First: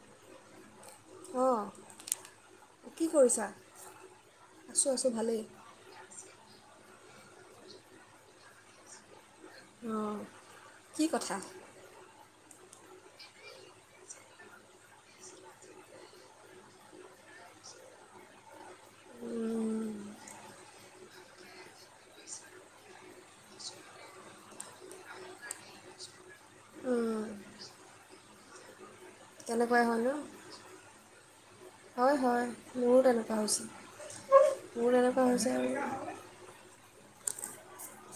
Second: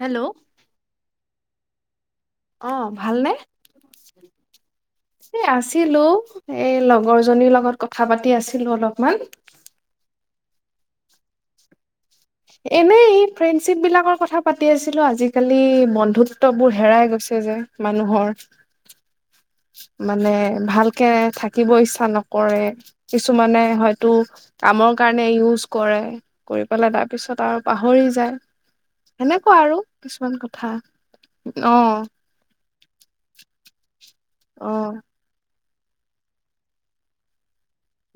Hello. অঁ অ কি ভালনে কৰিছা আছোঁ আছোঁ ভালেই এ আছিলো এ লগ। বৰজনীৰ লগত কথা পাতি আছিলোঁ অলপমান। অহ, কি কথা? এনেই ফ্ৰেণ্ডশ্বিপ বিলাকৰ কথা পাতি আছিলোঁ, আজিকালি বন্ধুত্ববোৰ হেৰাই গৈছে যে মানুহৰ। উম, মানে ভাল কে, থাকিব ইচ্ছা নকৰে। কিছুমানে হয়তো কামৰ কাৰণে ইউজ কৰে, কৰি পেলাই তাৰ উম, পিছত আৰু পাহৰি যায়। সেনেকুৱা আৰু তেনেকুৱাই হয় ন? কিছুমান কথা অ হয়, হয় মোৰো তেনেকুৱা হৈছে। অ মোৰ এনেকুৱা হৈছে আৰু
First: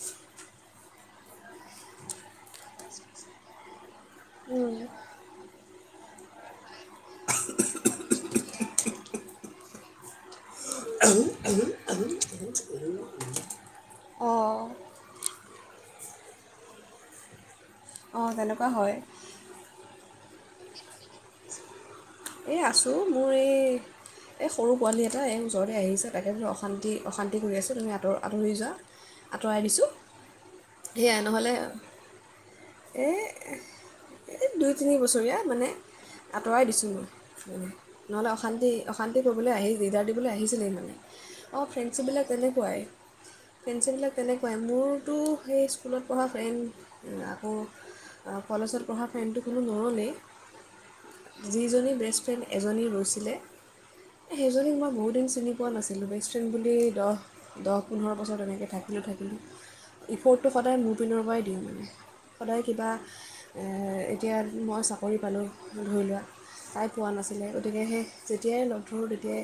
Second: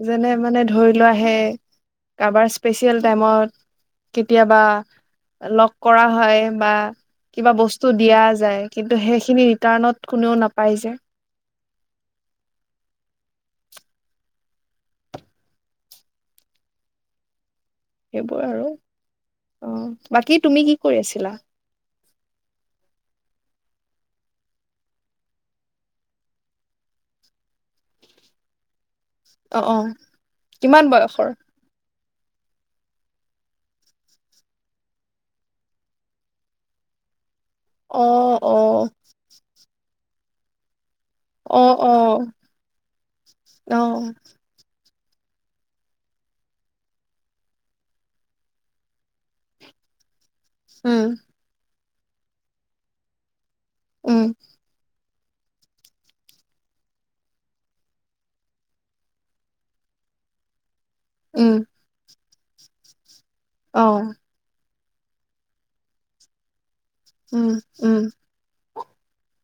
যেনে মানে ধৰি লোৱা সেই কাবাৰ স্পেচিয়েল টাইমত কেতিয়াবা উম, লগ কৰা হয় বা কিবা বস্তু দিয়া যায়, কিন্তু সেইখিনি ৰিটাৰ্ণত কোনেও নাপাই যে। অঁ অঁ সেইবোৰ আৰু তেনেকুৱা হয় অ'। বাকী তুমি কি কৰি আছিলা? এই আছোঁ মোৰ এই এ সৰু পোৱালী এটা এই ওচৰতে আহিছে, তাকে বোলো অশান্তি, অশান্তি কৰি আছে, তুমি আঁতৰ-আঁতৰি যোৱা। অ আঁতৰাই অ দিছোঁ, কিমান সেয়াই বয়সৰ নহ'লে এই এ দুই, তিনি বছৰীয়া মানে আঁতৰাই দিছোঁ। অ নহ'লে অ অশান্তি-অশান্তি কৰিবলৈ আহি দিগদাৰ দিবলৈ আহিছিলেই মানে। অ', ফ্ৰেণ্ডশ্বিপবিলাক তেনেকুৱাই, অ ফ্ৰেণ্ডশ্বিপবিলাক তেনেকুৱাই, মোৰ টো সেই স্কুলত পঢ়া ফ্ৰেণ্ড আকৌ আ কলেজত পঢ়া ফ্ৰেণ্ডটো কোনো নৰলেই। উম যিজনী বেষ্টফ্ৰেণ্ড এজনী ৰৈছিলে। উম এ সেইজনীক মই বহুত দিন চিনি পোৱা নাছিলোঁ বেষ্ট ফ্ৰেণ্ড বুলি দহ-দহ পোন্ধৰ বছৰ তেনেকৈ থাকিলোঁ থাকিলোঁ ইফৰ্ডটো সদায় মোৰ। পিনৰ পৰাই উম দিওঁ মানে। সদায় কিবা। এ অ এতিয়া মই চাম। কৰি পালোঁ ধৰি লোৱা। পোৱা নাছিলে উম গতিকে উম সে যেতিয়াই ল'ম। তেতিয়াই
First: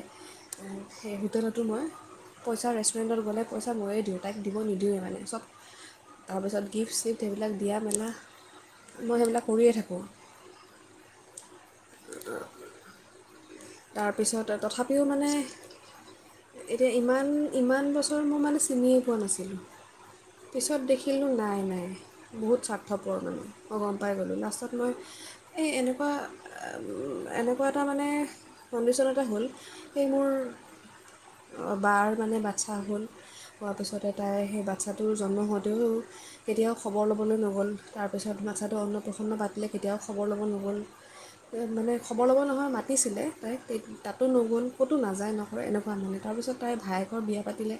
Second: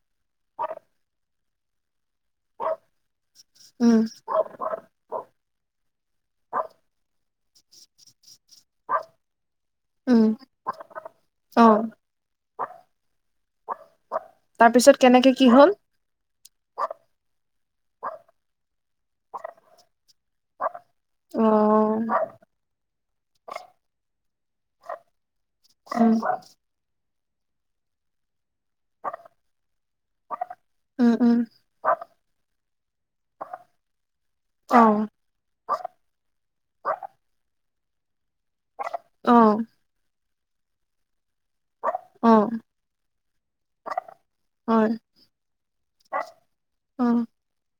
সেই হোটেলতো মই পইচা ৰেষ্ট। ষ্টুৰেণ্টত গ'লে পইচা উম ময়ে দিওঁ, তাইক দিব নিদিওয়ে মানে চব তাৰপিছত গিফ্ট- চিফ্ট হেইবিলাক দিয়া মেলা, মই হেইবিলাক উম- অ। [inaudible] তাৰপিছত তাৰপিছত তথাপিও মানে কেনেকে কি হ'ল এতিয়া ইমান ইমান বছৰ মোৰ মানে চিনিয়ে পোৱা নাছিলোঁ, পিছত দেখিলোঁ অ নাই-নাই বহুত স্বাৰ্থপৰ মানে মই গম পাই গ'লোঁ, লাষ্টত মই এই এনেকুৱা উম এনেকুৱা এটা মানে কন্দিশ্যন এটা হ'ল, সেই মোৰ উম উম বাৰ মানে বাচ্ছা হ'ল, হোৱাৰ পিছতে তাই হেই অ বাচ্ছাটোৰ জন্ম হওঁতেও কেতিয়াও খবৰ ল'বলৈ নগ'ল। পিছত বাটচ্ছাটো অ অন্ন-প্ৰসন্নাতিলে কেতিয়াও খ বৰ ল'ব নগ'ল। মানে খবৰ অ ল'ব নহয়, মাতিছিলে তাই তাতো নগ'ল, হয় ক'তো নাযায় নকৰে এনেকুৱা মানে, তাৰপিছত তাইৰ অ ভায়েকৰ বিয়া পাতিলে,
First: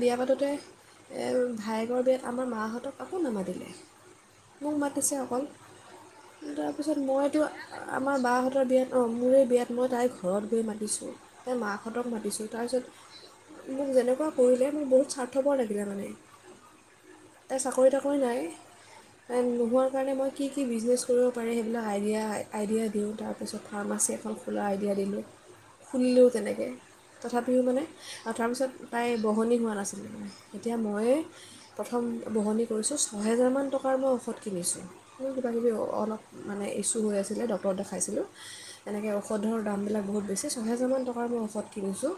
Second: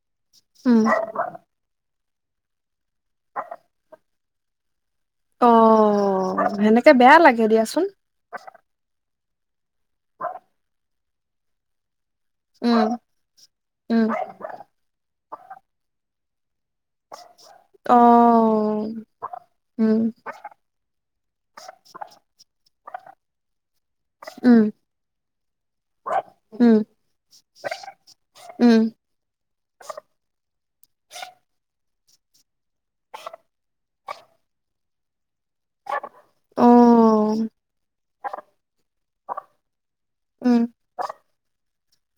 বিয়া পাতোতে উম এ ভায়ে য়েকৰ বিয়াত আমাৰ মাহ'তক কাকো নামাতিলে, মোক মা তিছে অকল, অ সেনেকে তাৰপিছত বেয়া লাগে মইতো দিয়াচোন আমাৰ বাহঁতৰ বিয়াত, অ' মোৰে বিয়াত মই তাইৰ ঘৰত গৈ মাতিছোঁ ল, তাই মাক ক হতক মাতিছোঁ, উম তাৰপিছত মোক উম যেনেকুৱা কৰিলে মোৰ বহুত স্বাৰ্থপৰ লাগিলে মানে তাই চাকৰি তাকৰি নাই তাই, নোহোৱাৰ কাৰণে মই কি-কি বিজনেছ কৰিব পাৰি সেইবিলাক আইডিয়া- আইডিয়া দিওঁ, তাৰপিছত ফাৰ্মাচী এখন খোল খোলা আইডিয়া দিলোঁ, খুলিলেওঁ তেনেকৈ, তথাপিও মানে আৰু তাৰপিছত পতাইৰ বহনি হোৱা নাছিল, তেটিয়া ময়ে প্ৰথম বহনি কৰিছোঁ, ছহেজাৰমান টকাৰ মই ঔষধ কিনিছোঁ ৰো কিবাকিবি অলপ মানে ইছ্যু হৈ আছিলে দক্তৰক দেখাইছিলোঁ তেনেকে ঔষধৰ দামবিলাক বহুত বেচি, ছহেজাৰমান টকাৰ মোৰ অসধ কিনছোঁ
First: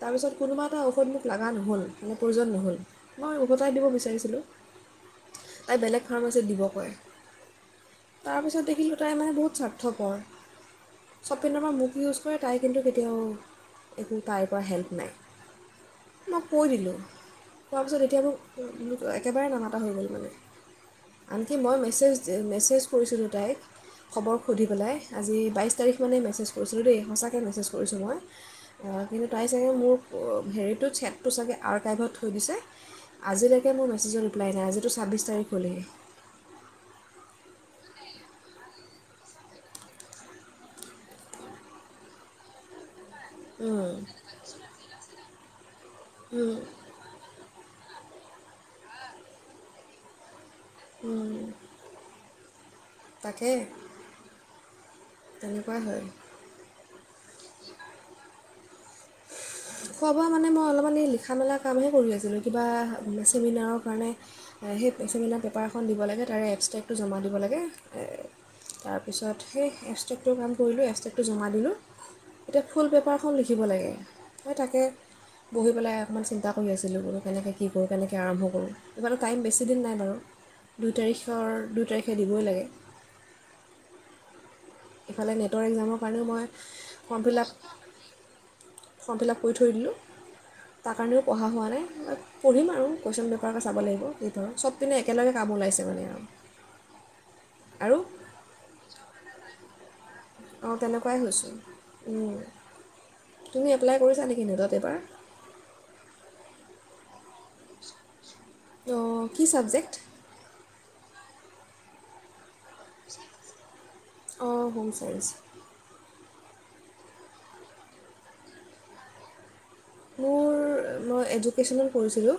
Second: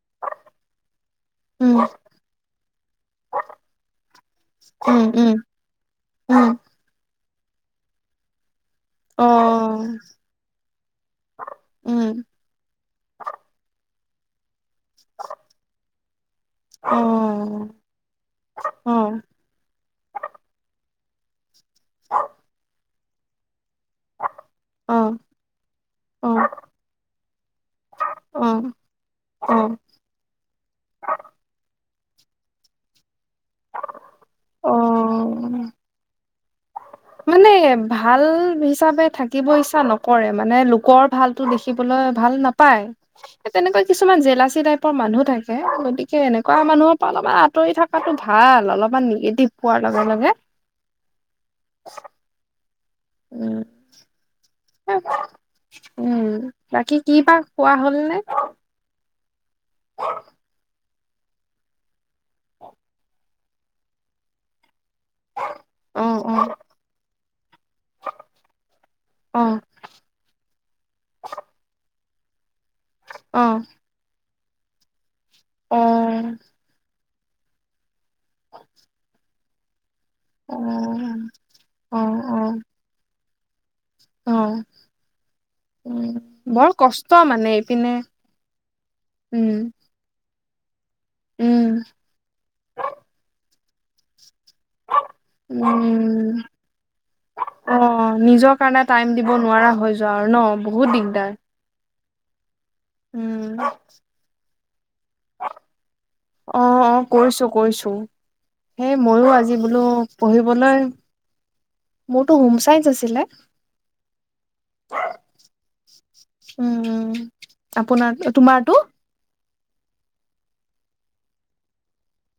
তাৰপিছত কোনোবা এটা ঔষধ মোক লগা নহ'ল, মানে প্ৰয়োজন নহ'ল, মই ওভটাই দিব বিচাৰিছিলোঁ, তাই বেলেগ ফাৰ্মাচীত দিব কয় তাৰপিছত দে খিলো তাই মানে বহুত স্বাৰ্থপৰ। পিনৰ পৰা মোক ইউজ কৰে তাই কিন্তু কেতিয়াও এটি পাইৰ পৰা হেল্প। নাই মই কৈ দিলোঁ তাৰ পিছত এতিয়া [unintelligible] একেবাৰে নামাতা হৈ গ'লগে। কি মই মেছেজ মেছেজ। কৰিছিলোঁ তাইক। খবৰ সুধি পেলাই আজি বাইছ তাৰিখ। মেছেজ কৰিছিলোঁ দেই, সঁচাকেই মেছেজ কৰিছোঁ মই, অ কিন্তু তাই যে মোৰ অ হেৰিটোত চেকটো চাগে [inaudible] আ, কাইভত থৈ দিছে। আজিলৈকে মোৰ মেছেজৰ ৰিপ্লাই নাই আজো ছাব্বিছ তাৰিখ হ'লেই মানে ভাল হিচাপে থাকিব ইচ্ছা নকৰে, মানে লোকৰ ভালতো দেখিবলৈ ভাল নাপায়। তেনেকুৱা কিছুমান জেলাচি টাইপৰ মানুহ থাকে, গতিকে এনেকুৱা মানুহৰ পৰা অলপমান আঁতৰি থাক। [unintelligible] টো ভাল, অলপমান নিগেটিভ পোৱাৰ লগে লগে। উম। উম। তেনেকুৱাই হয় উম, বাকী কি বা খোৱা হ'ল নে? খোৱা বোৱা মানে মই অলপমান লিখোঁ [unintelligible] কামহে। [unintelligible] আৰু কিবা মি চেমিনাৰৰ কাৰণে, সেই পেচেলিনা পেপাৰ এখন দিব অ লাগে, অ তাৰে এপষ্টেকটো জম দিব লাগ [unintelligible] তাৰ অ পিছত সেই এষ্টেকটো কাম কৰিলোঁ এষ্টেকটো জমা দিলোঁ। গোটেই ফুল পেপাৰখন অ লিখিব লাগে। মই থাকে বহি অ পেলাই অকণমান চিন্তা কৰি আছিলোঁ, ৰব। কেনেকৈ কি কৰোঁ, কেনেকৈ আৰম্ভ কৰোঁ এইফালে টাইম বেছিদিন নাই বাৰু। অ দুই তাৰিখৰ দুই অ তাৰিখে অ দিবই লাগে। অ'। ইফালে নেটৰ একজামৰ উম কাৰণেও মই বৰ কষ্ট ফৰ্ম মানে ফিলাপ, এইপিনে ফৰ্ম ফিলাপ উম কৰি থৈ দিলোঁ। তাৰ কাৰণেও পঢ়া হোৱা উম নাই, পঢ়িম আৰু কুৱেশচন পে আপোনালোকে চাব লাগিব এই ধৰ চবপিনে একেলগে কাম ওলাইছে মানে আৰু। উম আৰু অ', নিজৰ কাৰণে টাইম দিব নোৱাৰা হৈ যোৱাৰ ন, বহুত দিগদাৰ। উম। উম তুমি এপ্লাই কৰিছা নেকি নেটত? পেপাৰ অ', অ', কৰিছোঁ-কৰিছোঁ। সেই অঁ মইও কি আজি বোলো ছাবজেক্ট পঢ়িবলৈ মোৰটো হোম চাইন্স আছিলে অ', হোমচাইন্স। উম, উম, আপোনাৰ তোমাৰটো? মোৰ, মই এডুকেশ্যনেল পঢ়িছিলোঁ।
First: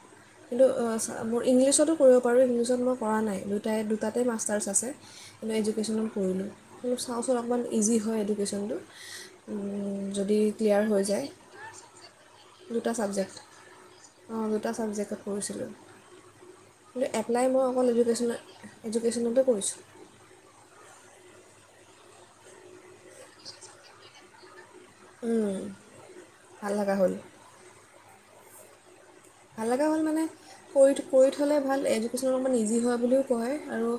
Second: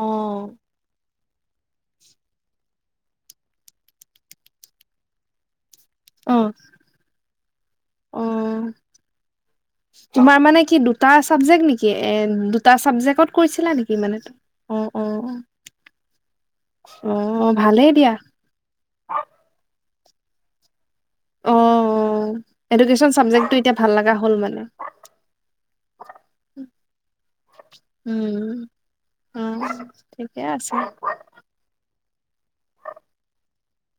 অ কিন্তু অ মোৰ ইংলিছতো কৰিব পাৰোঁ, ইংলিছত মই কৰা নাই। দুটাই-দুটাতে মাষ্টাৰ্ছ আছে। কিন্তু এজো এডকেশ্যনত অ কৰিলোঁ কিন্ত চাওঁচোন অকণমান ইজি হয়, অ এডুকেশ্যনটো যদি তোমাৰ মানে কি ক্লিয়াৰ হৈ দুটা যায়, চাবজেক্ট নেকি এ দুটা চাবজেক্টত ছাবজেক্ট, কৰিছিলা নেকি মানে অ', দুটা ছাবজেক্টত কৰিছিলোঁ কিন্তু অ এপ্লাই অ মই অকল ভালেই দিয়া এডুকেশ্যন, এডুকেশ্যনতে কৰিছোঁ। অ, অ, এডুকেচন চাবজেক্টটো এতিয়া ভাল লাগা হ'ল মানে? উম, ভাল লাগা হ'ল। উম। অ ভাল লগা হ'ল মানে ঠিকে আছে কৰি কৰি থ'লে ভাল [unintelligible] মোৰ মান ইজি হয়, বুলিও কয় আৰু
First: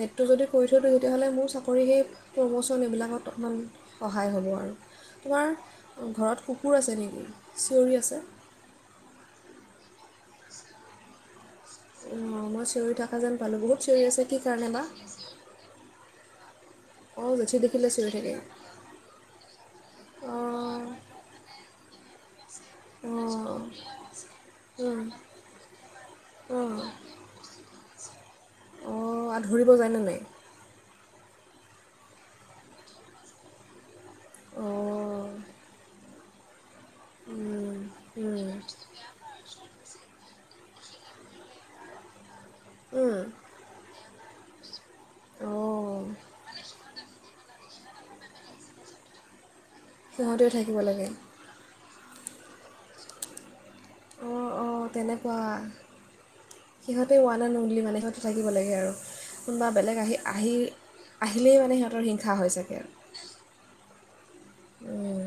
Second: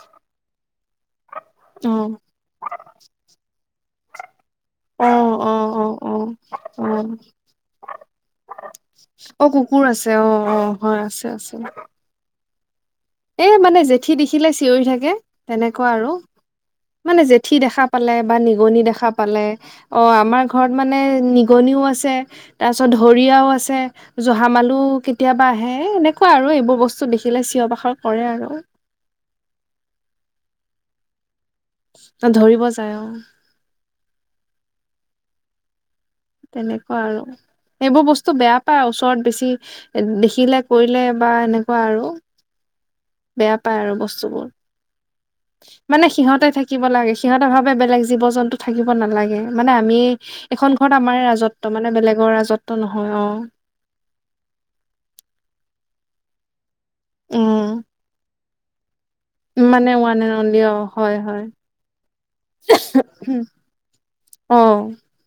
নেটটো যদি কৰি থৈ দিও তেতিয়াহ'লে মোৰ চাকৰি অ সেই প্ৰম'চন এইবিলাকত অকণমান সহায় হ'ব আৰু অ অ তোমাৰ অ অ ঘৰত কুকুৰ অ আছে নেকি? চিঞৰি আছে। অ কুকুৰ আছে অ অ হয় আছে আছে। অ মই চিঞৰি থাকো এ মানে জেঠী দেখিলে চিঞৰি থাকে তেনেকুৱা আৰু মানে অঁ জেঠী দেখা দেখিলে চিঞৰি পালে থাকে বা নিগনি দেখা পালে অ' অঁ আমাৰ ঘৰত মানে নিগনিও আছে তে। তাৰ পিছত ধৰিয়াও আছে জহামালো কেতিয়াবা আহে এনেকুৱা আৰু এইবোৰ বস্তু দেখিলে চিঞৰ বাখৰ। কৰে আৰু অ' আ ধৰিব যায়নে নাই। ন ধৰিব যায় অ। অ'। তেনেকে। ক আৰু সেইবোৰ বস্তু উম, বেয়া পায় ওচৰত বেছি দেখিলে। শিকিলে কৰিলে বা এনেকুৱা আৰু। উম, বেয়া পাই আৰু বস্তু বোৰ। অঁ মানে সিহঁতে থাকিব লাগে সিহঁতে ভাবে বেলেগ জীৱ জন্তু থাকিব নালাগে। মানে আমি সিহঁতেও এখন থাকিব ঘৰত লাগে আমাৰ ৰাজত্ব। মানে বেলেগৰ ৰাজত্ত্ব নহয় অ। অ' অ' তেনেকুৱা। সিহাতে ৱন অন উম অনলী মানে। থাকিব লাগে আৰু। কোনোবা মানে বেলেগ আহি ওৱান এণ্ড আহি অনলি অ হয় হয় আহিলেই মানে সিহঁতৰ হিংসা হৈ চাগে অহ। উম,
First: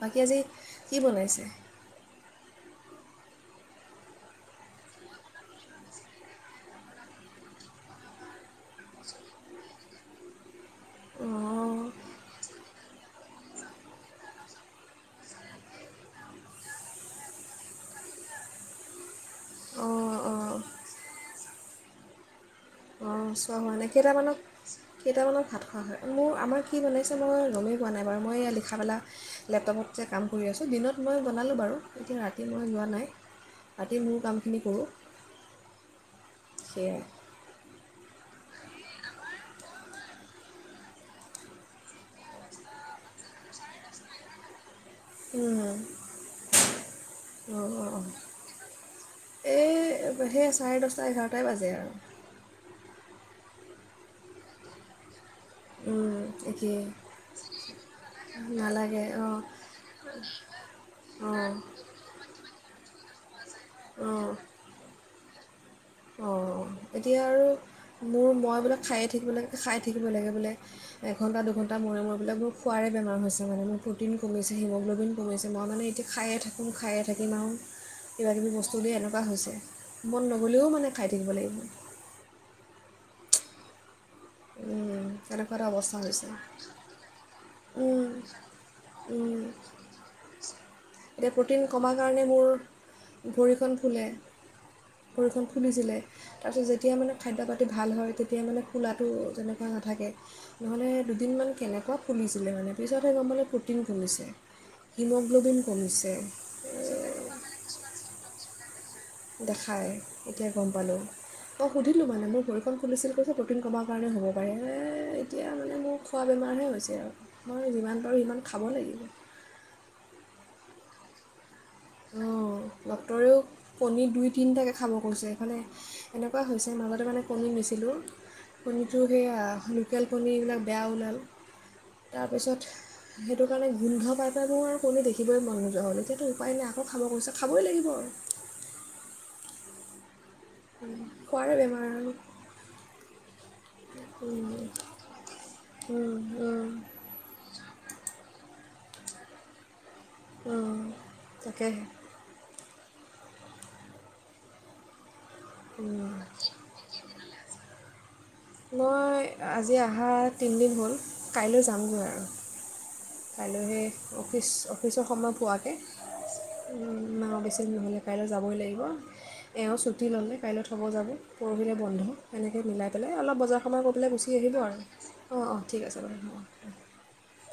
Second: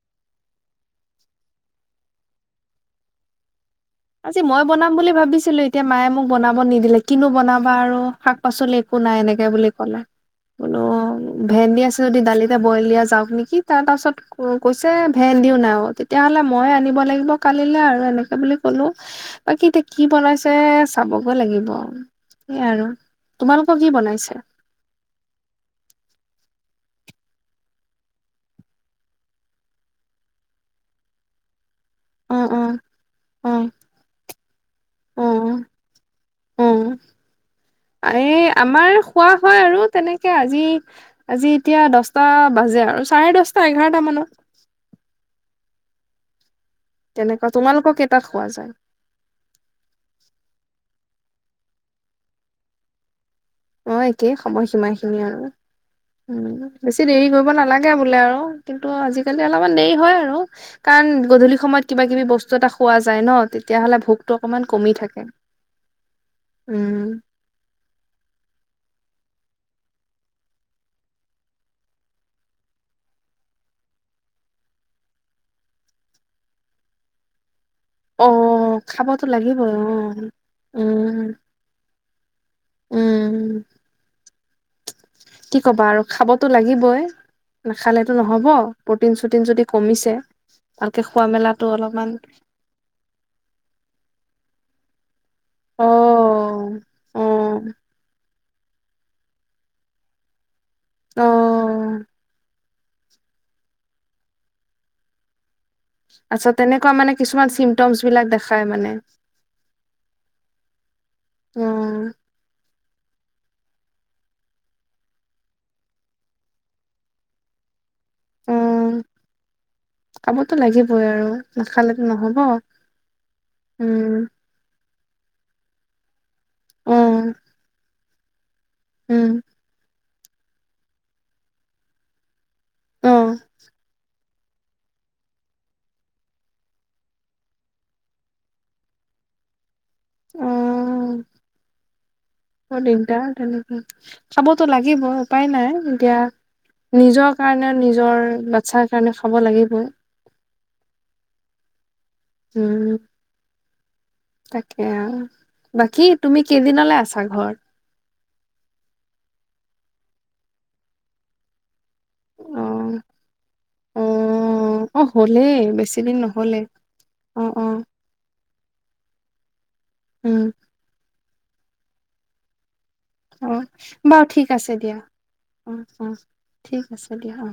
বাকী আজি কি বনাইছে। আজি মই বনাম বুলি ভাবিছিলো এতিয়া মায়ে মোক বনাব নিদিলে কিনো বনাবা আৰু শাক পাচলি একো নাই এনেকে বুলি কলে বোলো অঁ ভেন্দি আছে যদি দালিতে বইল দিয়া যাওক নেকি তাৰ পাছত কৈছে ভেন্দিও নাই তেতিয়াহ'লে মইয়ে আনিব লাগিব কালিলৈ আৰু এনেকে বুলি চলো বাকী এতিয়া কি অঁ বনাইছে অঁ চাবগৈ লাগিব সেয়াই আৰু অ' চোৱা হোৱা তোমালোকৰ কি বনাইছে নেকেইটামানত কেইটামানত ভাত খোৱা হয় মোৰ আমাৰ কি বনাইছে মই গমেই পোৱা নাই বাৰু মই এই লিখামেলা লেপটপত যে কাম কৰি আছোঁ দিনত মই বনালোঁ বাৰু। এতিয়া অ ৰাতি অ মই যোৱা নাই অ ৰাতি মোৰ কামখিনি কৰোঁ অ অ সেয়াই। এই আমাৰ খোৱা হয় আৰু তেনেকে আজি আজি এতিয়া দছটা বাজে আৰু চাৰে দহটা এঘাৰটা মানত উম। তেনেকুৱা অ' তোমালোকৰ অ' কেইটাত খোৱা যায় এই সে চাৰে দহচ চাৰে এঘাৰটাই বাজে আৰু। অ একেই সময়সীমা খিনি আৰু উম বেছি দেৰি কৰিব নালাগে বোলে আৰু কিন্তু নালাগে অঁ আজিকালি অলপমান দেৰি হয় আৰু কাৰণ অঁ গধূলি সময়ত কিবা কিবি বস্তু এটা খোৱা যায়। পায় ন তি তেতিয়াহ'লে ভোকতটো অকমান কমি থাকে অ' উম এতিয়া আৰু মোৰ মই মবিলাক খায়য়েই থাকিব লাগে খাই থাকিব লাগে বোলে, এঘণ্টা দুঘণ্টা মূৰে মূৰে এইবিলাক মোৰ খোৱাৰে বেমাৰ হৈছে মানে মোৰ প্ৰ'টিন কমিছে হিমগ্ল'বিন কমিছে মই মানে এতিয়া খায়ে থাকোঁ খায়ে থাকিম আৰু। অ কিবা কিবি বস্তু দি এনেকুৱা খাবতো হৈছে, লাগিবই অ মন নগলেও মা খাই উম থাকিব লাগিব। উম, উম, তেনেকুৱা কি এটা কবা অৱস্থা আৰু হৈছে খাবতো লাগিবই, উম, নাখালেটো নহ'ব, প্ৰ'টিন উম, চটিন যদি কমিছে, ভালকে খোৱা এতিয়া প্ৰ'টিন মেলাটো কমাৰ অলপমান কাৰণে মোৰ ভৰিখন ফুলে ভৰিখন ফুলিছিলে, তাৰপিছত অ', যেতিয়া মানে খাদ্য অ', পাতি ভাল হয় তেতিয়া মানে ফুলাত [unintelligible] তেনেকুৱা নাথাকে। নহ'লে দুদিনমান কেনেকুৱা অ', ফুলিছিলে মানে। পিছত হে গম পালোঁ প্ৰ'টিন কমিছে, হিমোগ্ল'বিন আচছা তেনেকুৱা মানে কিছুমান চিমটমছ বিলাক দেখা খায় মানে। দেখাই, এতিয়া গম পালোঁ, মই সুধিলোঁ অ', মানে মোৰ ভৰিখন ফুলিছিল কৈছে প্ৰ'টিন কমাৰ কাৰণে হ'ব পাৰে এতিয়া মানে মোৰ খোৱা বেমাৰহে হৈছে আৰু, মই যিমান পাৰোঁ সিমান খাব লাগিব। পাবতো লাগিবই আৰু। নাখালেতো নহ'ব অ', ডক্টৰেও কণীৰ উম, দুই তিনিটাকে খাব গৈছে এফালে, এনেকুৱা হৈছে মাজতে মানে অ', কণী নিছিলোঁ, শুনিছোঁ উম, সেয়া লি লোকেল কণী এইবিলাক বেয়া ওলাল, তাৰপিছত অ', সেইটো কাৰণে গোন্ধ পাই আৰু মোৰ দেখিবই মন নোযোৱা হ'ল, এতিয়াটো উপায় না খাব কৈছে, খাবই লাগিব আৰু। খোৱাৰে বেমাৰ আৰু অ', দিগদাৰ তেনেকে, উম, খাবতো লাগিব উপায় নাই এতিয়া উম, উম, নিজৰ কাৰণে নিজৰ ল [unintelligible] কাৰণে খাব লাগিবই। অ', তাকে। উম। তাকে আৰু। বাকী উম। তুমি কেইদিনলৈ আছা? ঘৰ। মই আজি আহা তিনিদিন হ'ল, কাইলৈ যামগৈ আৰু। অ', কাইলৈ অফিচ অ', অফিচৰ অ', সময় হ'লেই পোৱাকে, বেছি দিন নহ'লে মা অ', বেছি অ', নহ'লে কাইলৈ যাবগে লাগিব। ভুম এওঁ ছুটি ল'লে উম, কাইলৈ থব যাব। পৰহিলৈ বন্ধ, এনেকৈ মিলাই পেলাই অলপ অ বজাৰ সমাৰ কৰি পেলাই বাৰু গুচি ঠিক আহিব আছে আৰু দিয়া, অঁ অঁ অ ঠিক আছে অ বাৰু অঁ ঠিক আছে দিয়া অ